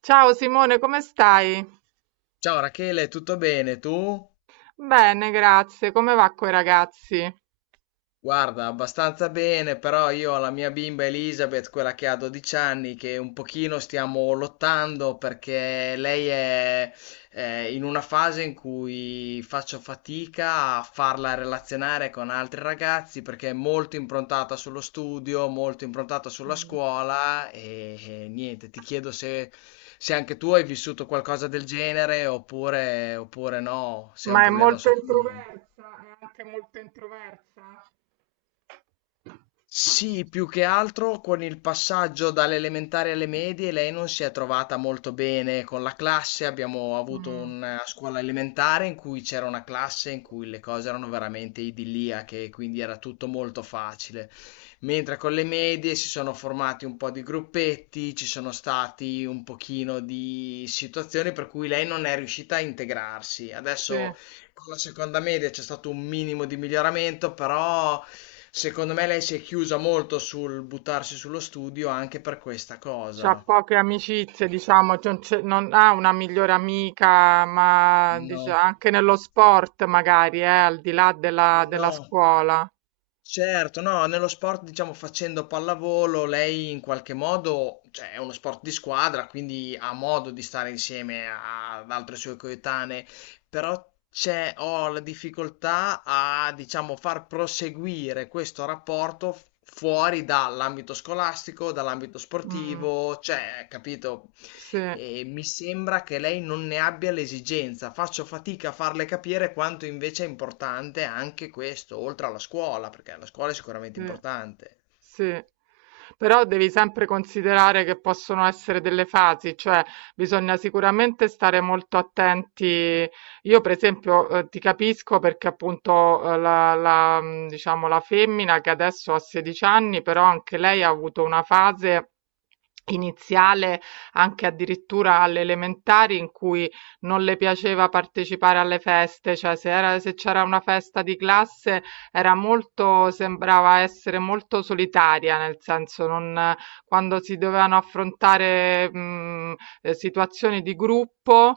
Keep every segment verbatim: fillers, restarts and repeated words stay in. Ciao Simone, come stai? Ciao Rachele, tutto bene? Tu? Bene, grazie. Come va coi ragazzi? Guarda, abbastanza bene, però io ho la mia bimba Elizabeth, quella che ha dodici anni, che un pochino stiamo lottando perché lei è eh, in una fase in cui faccio fatica a farla relazionare con altri ragazzi perché è molto improntata sullo studio, molto improntata sulla Mm. scuola e, e niente, ti chiedo se, se anche tu hai vissuto qualcosa del genere oppure, oppure no, se è un Ma è problema molto solo mio. introversa? È anche molto introversa? Sì, più che altro con il passaggio dalle elementari alle medie lei non si è trovata molto bene con la classe. Abbiamo avuto Mm, una scuola elementare in cui c'era una classe in cui le cose erano veramente idilliache, quindi era tutto molto facile. Mentre con le medie si sono formati un po' di gruppetti, ci sono stati un pochino di situazioni per cui lei non è riuscita a integrarsi. sì. Adesso con la seconda media c'è stato un minimo di miglioramento, però secondo me lei si è chiusa molto sul buttarsi sullo studio anche per questa C'ha cosa. poche amicizie, diciamo, non c'è- non ha una migliore amica, ma dice- No, anche nello sport magari, eh, al di là della, della no. scuola. Certo, no, nello sport, diciamo, facendo pallavolo, lei in qualche modo, cioè, è uno sport di squadra, quindi ha modo di stare insieme a- ad altre sue coetanee, però c'è, ho la difficoltà a, diciamo, far proseguire questo rapporto f- fuori dall'ambito scolastico, dall'ambito Mm, sportivo, cioè, capito? sì, E mi sembra che lei non ne abbia l'esigenza. Faccio fatica a farle capire quanto invece è importante anche questo, oltre alla scuola, perché la scuola è sicuramente sì. importante. Sì. Però devi sempre considerare che possono essere delle fasi, cioè bisogna sicuramente stare molto attenti. Io, per esempio, eh, ti capisco perché appunto eh, la, la, mh, diciamo, la femmina che adesso ha sedici anni, però anche lei ha avuto una fase iniziale, anche addirittura alle elementari, in cui non le piaceva partecipare alle feste, cioè se era, se c'era una festa di classe era molto sembrava essere molto solitaria, nel senso non quando si dovevano affrontare, mhmm, ehm, situazioni di gruppo,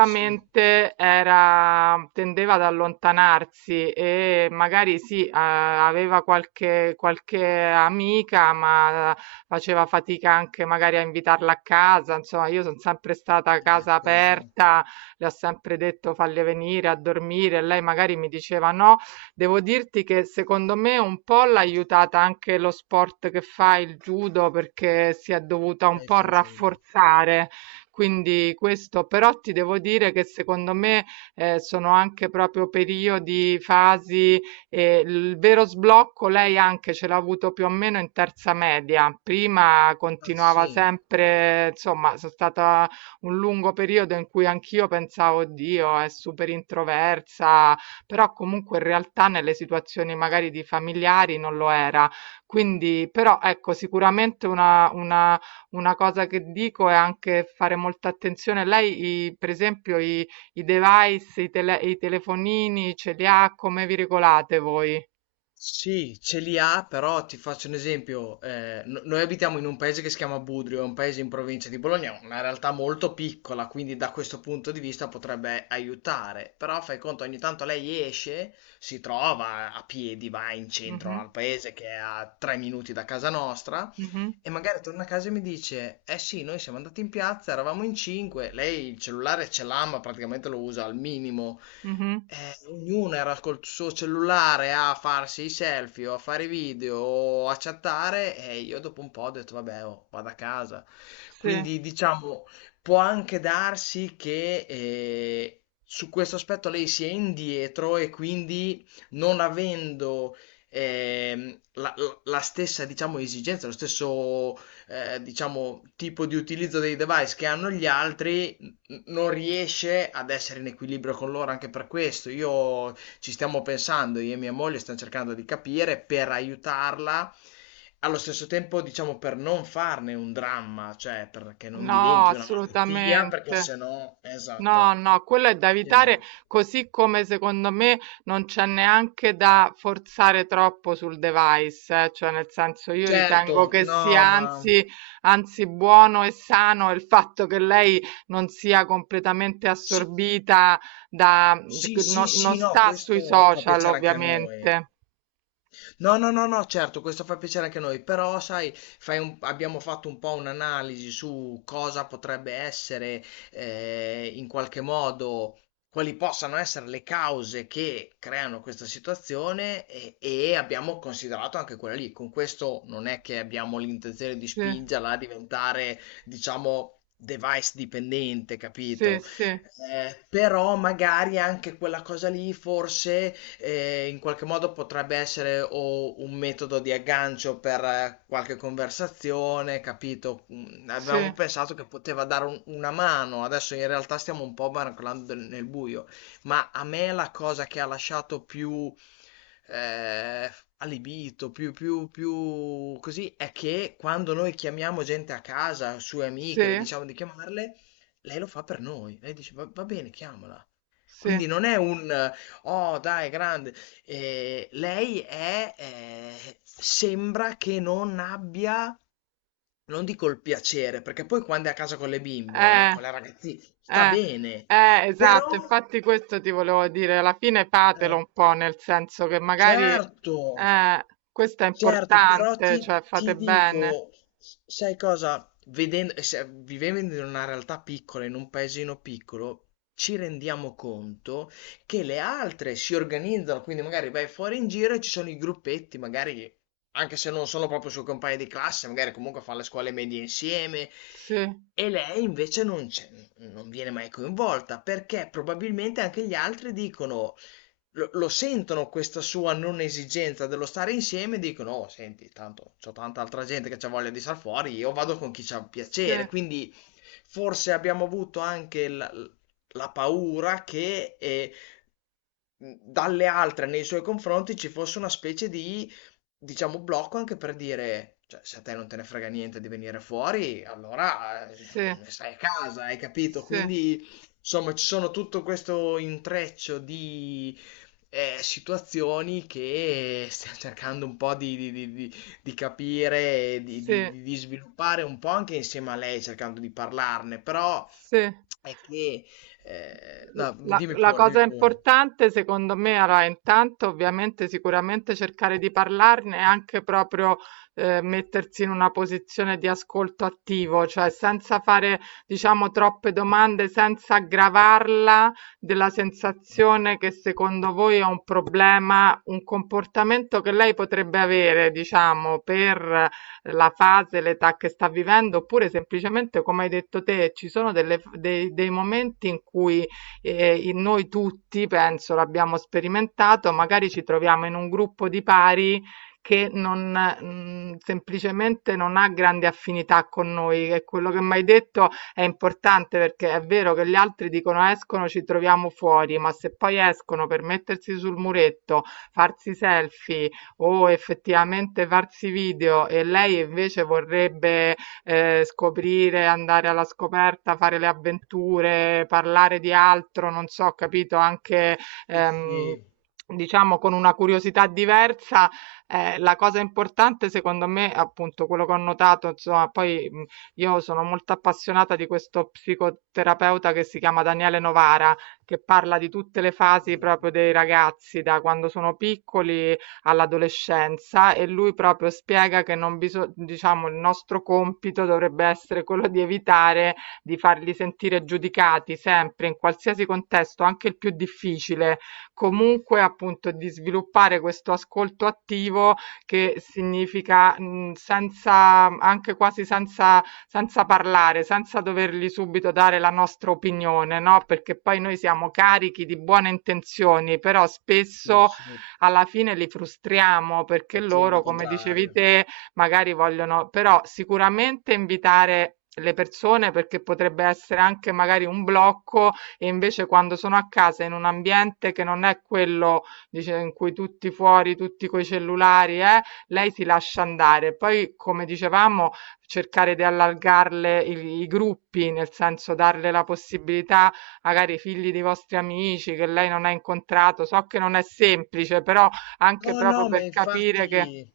Sì, era tendeva ad allontanarsi e magari sì, uhm, aveva qualche qualche amica, ma faceva fatica anche magari a invitarla a casa. Insomma, io son sempre stata a casa ecco, esatto. aperta, le ho sempre detto: "Falle venire a dormire", e lei magari mi diceva: "No". Devo dirti che secondo me un po' l'ha aiutata anche lo sport che fa, il judo, perché si è dovuta un Lei po' fa judo. rafforzare. Quindi questo, però ti devo dire che secondo me eh, sono anche proprio periodi, fasi, e il vero sblocco lei anche ce l'ha avuto più o meno in terza media. Prima Ah, continuava sì. sempre, insomma, sono stata un lungo periodo in cui anch'io pensavo, Dio, è super introversa, però comunque in realtà nelle situazioni magari di familiari non lo era. Quindi, però ecco, sicuramente una, una, una cosa che dico è anche fare molta attenzione. Lei, i- per esempio, i, i device, i, tele- i telefonini, ce li ha? Come vi regolate voi? Sì, ce li ha, però ti faccio un esempio. Eh, no- noi abitiamo in un paese che si chiama Budrio, è un paese in provincia di Bologna, una realtà molto piccola, quindi da questo punto di vista potrebbe aiutare. Però fai conto, ogni tanto lei esce, si trova a piedi, va in centro al Mhm, paese che è a tre minuti da casa nostra, mhm, e magari torna a casa e mi dice: eh sì, noi siamo andati in piazza, eravamo in cinque, lei il cellulare ce l'ha, ma praticamente lo usa al minimo. mhm. Eh, ognuno era col suo cellulare a farsi i selfie o a fare i video o a chattare e io dopo un po' ho detto vabbè, oh, vado a casa. Sì, Quindi diciamo, può anche darsi che eh, su questo aspetto lei sia indietro e quindi non avendo ehm, la, la- la stessa, diciamo, esigenza, lo stesso, eh, diciamo, tipo di utilizzo dei device che hanno gli altri, n- non riesce ad essere in equilibrio con loro anche per questo. Io ci stiamo pensando, io e mia moglie stiamo cercando di capire per aiutarla. Allo stesso tempo, diciamo, per non farne un dramma, cioè perché non no, diventi una malattia, perché se assolutamente. no, No, esatto, no, quello è da se evitare, no. così come secondo me non c'è neanche da forzare troppo sul device, eh, cioè nel senso io ritengo Certo, che sia no, ma anzi, anzi buono e sano il fatto che lei non sia completamente sì, assorbita da, sì, sì, no- non sì, no, sta sui questo fa social piacere anche a noi. ovviamente. No, no, no, no, certo, questo fa piacere anche a noi, però sai, fai un- abbiamo fatto un po' un'analisi su cosa potrebbe essere, eh, in qualche modo, quali possano essere le cause che creano questa situazione e, e abbiamo considerato anche quella lì. Con questo non è che abbiamo l'intenzione di Sì, spingerla a diventare, diciamo... device dipendente, sì, capito? sì, Eh, però magari anche quella cosa lì forse eh, in qualche modo potrebbe essere o un metodo di aggancio per eh, qualche conversazione, capito? Mm, sì, avevamo pensato che poteva dare un- una mano, adesso in realtà stiamo un po' barcolando nel buio, ma a me la cosa che ha lasciato più eh, allibito, più, più, più così, è che quando noi chiamiamo gente a casa, sue amiche, le sì, diciamo di chiamarle, lei lo fa per noi. Lei dice, va, va bene, chiamala. sì. Quindi non è un eh, "Oh, dai, grande". Ehm, lei è ehm, sembra che non abbia, non dico il piacere, perché poi quando è a casa con le bimbe, eh, con Eh. le ragazzi sta Eh, bene, eh, però esatto, infatti questo ti volevo dire, alla fine fatelo eh. un po', nel senso che magari Certo, eh, questo è certo, però importante, ti, cioè ti fate bene. dico, s- sai cosa? Vedendo, e se- Vivendo in una realtà piccola, in un paesino piccolo, ci rendiamo conto che le altre si organizzano, quindi magari vai fuori in giro e ci sono i gruppetti, magari anche se non sono proprio suoi compagni di classe, magari comunque fanno le scuole medie insieme. Sì, E lei invece non c'è, non viene mai coinvolta perché probabilmente anche gli altri dicono lo, lo sentono questa sua non esigenza dello stare insieme e dicono, oh, senti, tanto c'ho tanta altra gente che c'ha voglia di star fuori, io vado con chi c'ha sì, piacere. Quindi forse abbiamo avuto anche la, la paura che eh, mh, dalle altre nei suoi confronti ci fosse una specie di, diciamo, blocco anche per dire, cioè, se a te non te ne frega niente di venire fuori, allora eh, sì, stai a casa, hai capito? sì, Quindi, insomma, ci sono tutto questo intreccio di eh, situazioni che stiamo cercando un po' di, di- di- di- di capire, e di, di- sì, di- di sviluppare un po' anche insieme a lei, cercando di parlarne, però sì. è che... eh, no, La, dimmi la pure, dimmi cosa pure. importante secondo me, allora intanto ovviamente sicuramente cercare di parlarne e anche proprio eh, mettersi in una posizione di ascolto attivo, cioè senza fare diciamo troppe domande, senza aggravarla della sensazione che secondo voi è un problema, un comportamento che lei potrebbe avere diciamo per la fase, l'età che sta vivendo, oppure semplicemente come hai detto te, ci sono delle- dei, dei momenti in cui eh, in noi tutti, penso, l'abbiamo sperimentato, magari ci troviamo in un gruppo di pari che non, mh, semplicemente non ha grande affinità con noi, e quello che mi hai detto è importante perché è vero che gli altri dicono escono, ci troviamo fuori, ma se poi escono per mettersi sul muretto, farsi selfie o effettivamente farsi video e lei invece vorrebbe eh, scoprire, andare alla scoperta, fare le avventure, parlare di altro, non so, capito, anche Sì, ehm, sì, diciamo con una curiosità diversa. Eh, la cosa importante, secondo me, appunto, quello che ho notato, insomma, poi mh, io sono molto appassionata di questo psicoterapeuta che si chiama Daniele Novara, che parla di tutte le non fasi lo proprio dei conosco. ragazzi, da quando sono piccoli all'adolescenza e lui proprio spiega che non biso- diciamo, il nostro compito dovrebbe essere quello di evitare di farli sentire giudicati sempre, in qualsiasi contesto, anche il più difficile, comunque appunto di sviluppare questo ascolto attivo che significa mh, senza, anche quasi senza, senza parlare, senza dovergli subito dare la nostra opinione, no? Perché poi noi siamo carichi di buone intenzioni, però Sì, spesso sì, alla fine li frustriamo perché ottieni il loro, come dicevi contrario. te, magari vogliono, però sicuramente invitare le persone perché potrebbe essere anche magari un blocco e invece quando sono a casa in un ambiente che non è quello dice, in cui tutti fuori, tutti coi cellulari, eh, lei si lascia andare. Poi, come dicevamo, cercare di allargarle i, i gruppi, nel senso darle la possibilità magari i figli dei vostri amici che lei non ha incontrato. So che non è semplice, però anche No, proprio no, ma per capire che, infatti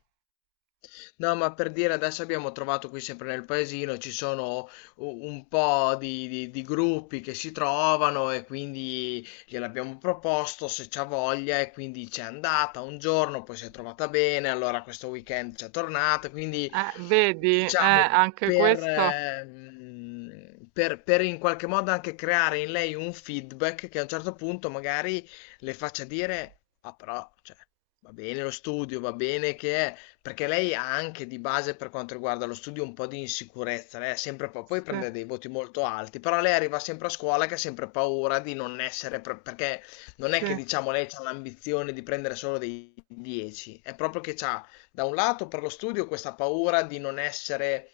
no, ma per dire adesso abbiamo trovato qui sempre nel paesino, ci sono u- un po' di, di- di gruppi che si trovano e quindi gliel'abbiamo proposto se c'ha voglia e quindi c'è andata un giorno, poi si è trovata bene, allora questo weekend c'è tornata, quindi eh, vedi, eh, diciamo anche per, questo. ehm, per, per in qualche modo anche creare in lei un feedback che a un certo punto magari le faccia dire, ah però, cioè, va bene lo studio, va bene che... è, perché lei ha anche di base per quanto riguarda lo studio un po' di insicurezza, lei ha sempre pa- poi Sì, prende dei voti molto alti, però lei arriva sempre a scuola che ha sempre paura di non essere, pre- perché non è sì, che diciamo lei ha l'ambizione di prendere solo dei dieci, è proprio che ha da un lato per lo studio questa paura di non essere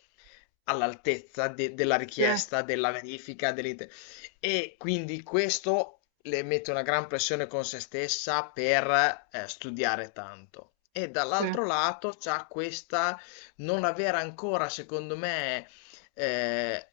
all'altezza de- della sì, richiesta, della verifica, dell'ite- e quindi questo le mette una gran pressione con se stessa per eh, studiare tanto. E sì, dall'altro lato c'ha questa non aver ancora, secondo me, eh,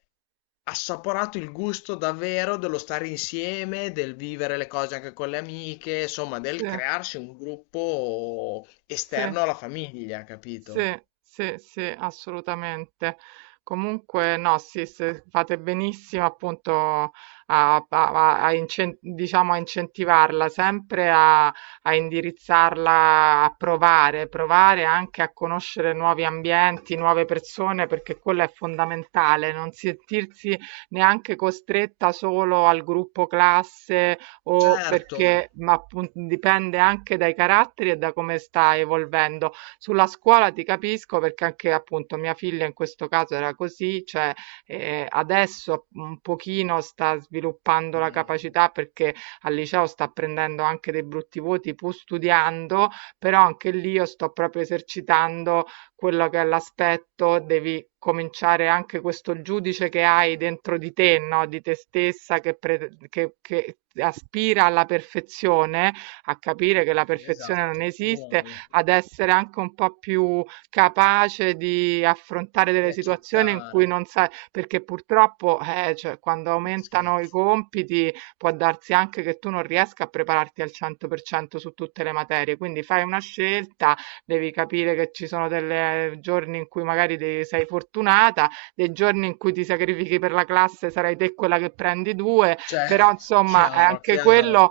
assaporato il gusto davvero dello stare insieme, del vivere le cose anche con le amiche, insomma, sì, del crearsi un gruppo sì. esterno alla famiglia, Sì, capito? sì, sì, assolutamente. Comunque, no, sì, se fate benissimo appunto a, a- a- a incen- diciamo, a incentivarla, sempre a, a indirizzarla a provare, provare anche a conoscere nuovi ambienti, nuove persone, perché quello è fondamentale, non sentirsi neanche costretta solo al gruppo classe o Certo, perché, ma appunto dipende anche dai caratteri e da come sta evolvendo sulla scuola ti capisco perché anche appunto mia figlia in questo caso era così, cioè eh, adesso un pochino sta sviluppando la meglio. capacità perché al liceo sta prendendo anche dei brutti voti pur studiando, però anche lì io sto proprio esercitando quello che è l'aspetto, devi cominciare anche questo giudice che hai dentro di te, no? Di te stessa che, pre- che, che aspira alla perfezione, a capire che la Eh, perfezione non Esatto, esiste uguale. ad essere anche un po' più capace di affrontare Di delle situazioni in cui accettare. non sai, perché purtroppo eh, cioè, quando Ma aumentano i scherzi. compiti può darsi anche che tu non riesca a prepararti al cento per cento su tutte le materie, quindi fai una scelta, devi capire che ci sono dei giorni in cui magari de- sei fortunata, dei giorni in cui ti sacrifichi per la classe sarai te quella che prendi due, però Certo, insomma è chiaro, anche chiaro. quello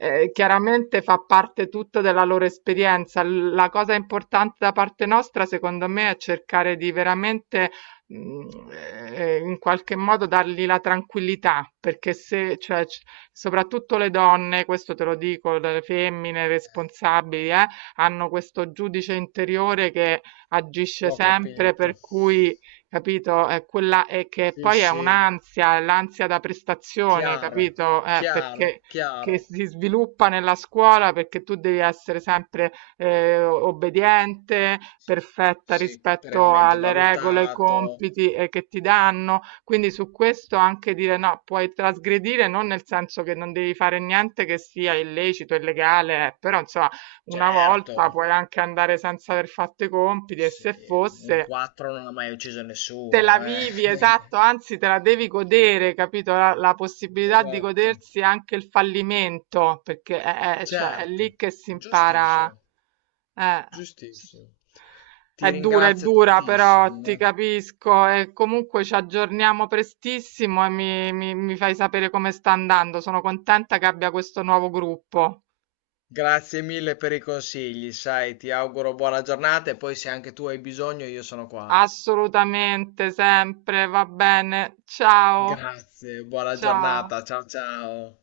eh, chiaramente fa parte tutto della loro esperienza. L- La cosa importante da parte nostra, secondo me, è cercare di veramente mh, eh, in qualche modo dargli la tranquillità, perché se, cioè, c- soprattutto le donne, questo te lo dico, le femmine Eh, responsabili, eh, hanno questo giudice interiore che agisce L'ho sempre, capito. per cui, capito, è quella e che Sì, poi è sì. un'ansia, è l'ansia da prestazione, Chiaro, capito? Eh, chiaro, perché che chiaro. si sviluppa nella scuola perché tu devi essere sempre eh, obbediente, perfetta Sì, rispetto perennemente alle regole, ai valutato, compiti eh, che ti danno. Quindi su questo anche dire no, puoi trasgredire non nel senso che non devi fare niente che sia illecito, illegale, eh, però insomma una certo. volta puoi anche andare senza aver fatto i compiti e Sì, se un fosse quattro non ha mai ucciso te nessuno, la eh. vivi, esatto, anzi te la devi godere, capito? La, la possibilità di Esatto. godersi anche il fallimento, perché è, è- cioè, è Certo, lì che si impara. giustissimo, Eh, sì. giustissimo. Ti È dura, è ringrazio dura, però tantissimo. ti Eh. capisco e comunque ci aggiorniamo prestissimo e mi, mi mi fai sapere come sta andando. Sono contenta che abbia questo nuovo gruppo. Grazie mille per i consigli, sai, ti auguro buona giornata e poi se anche tu hai bisogno io sono qua. Assolutamente, sempre, va bene. Ciao, Grazie, buona ciao. giornata, ciao ciao.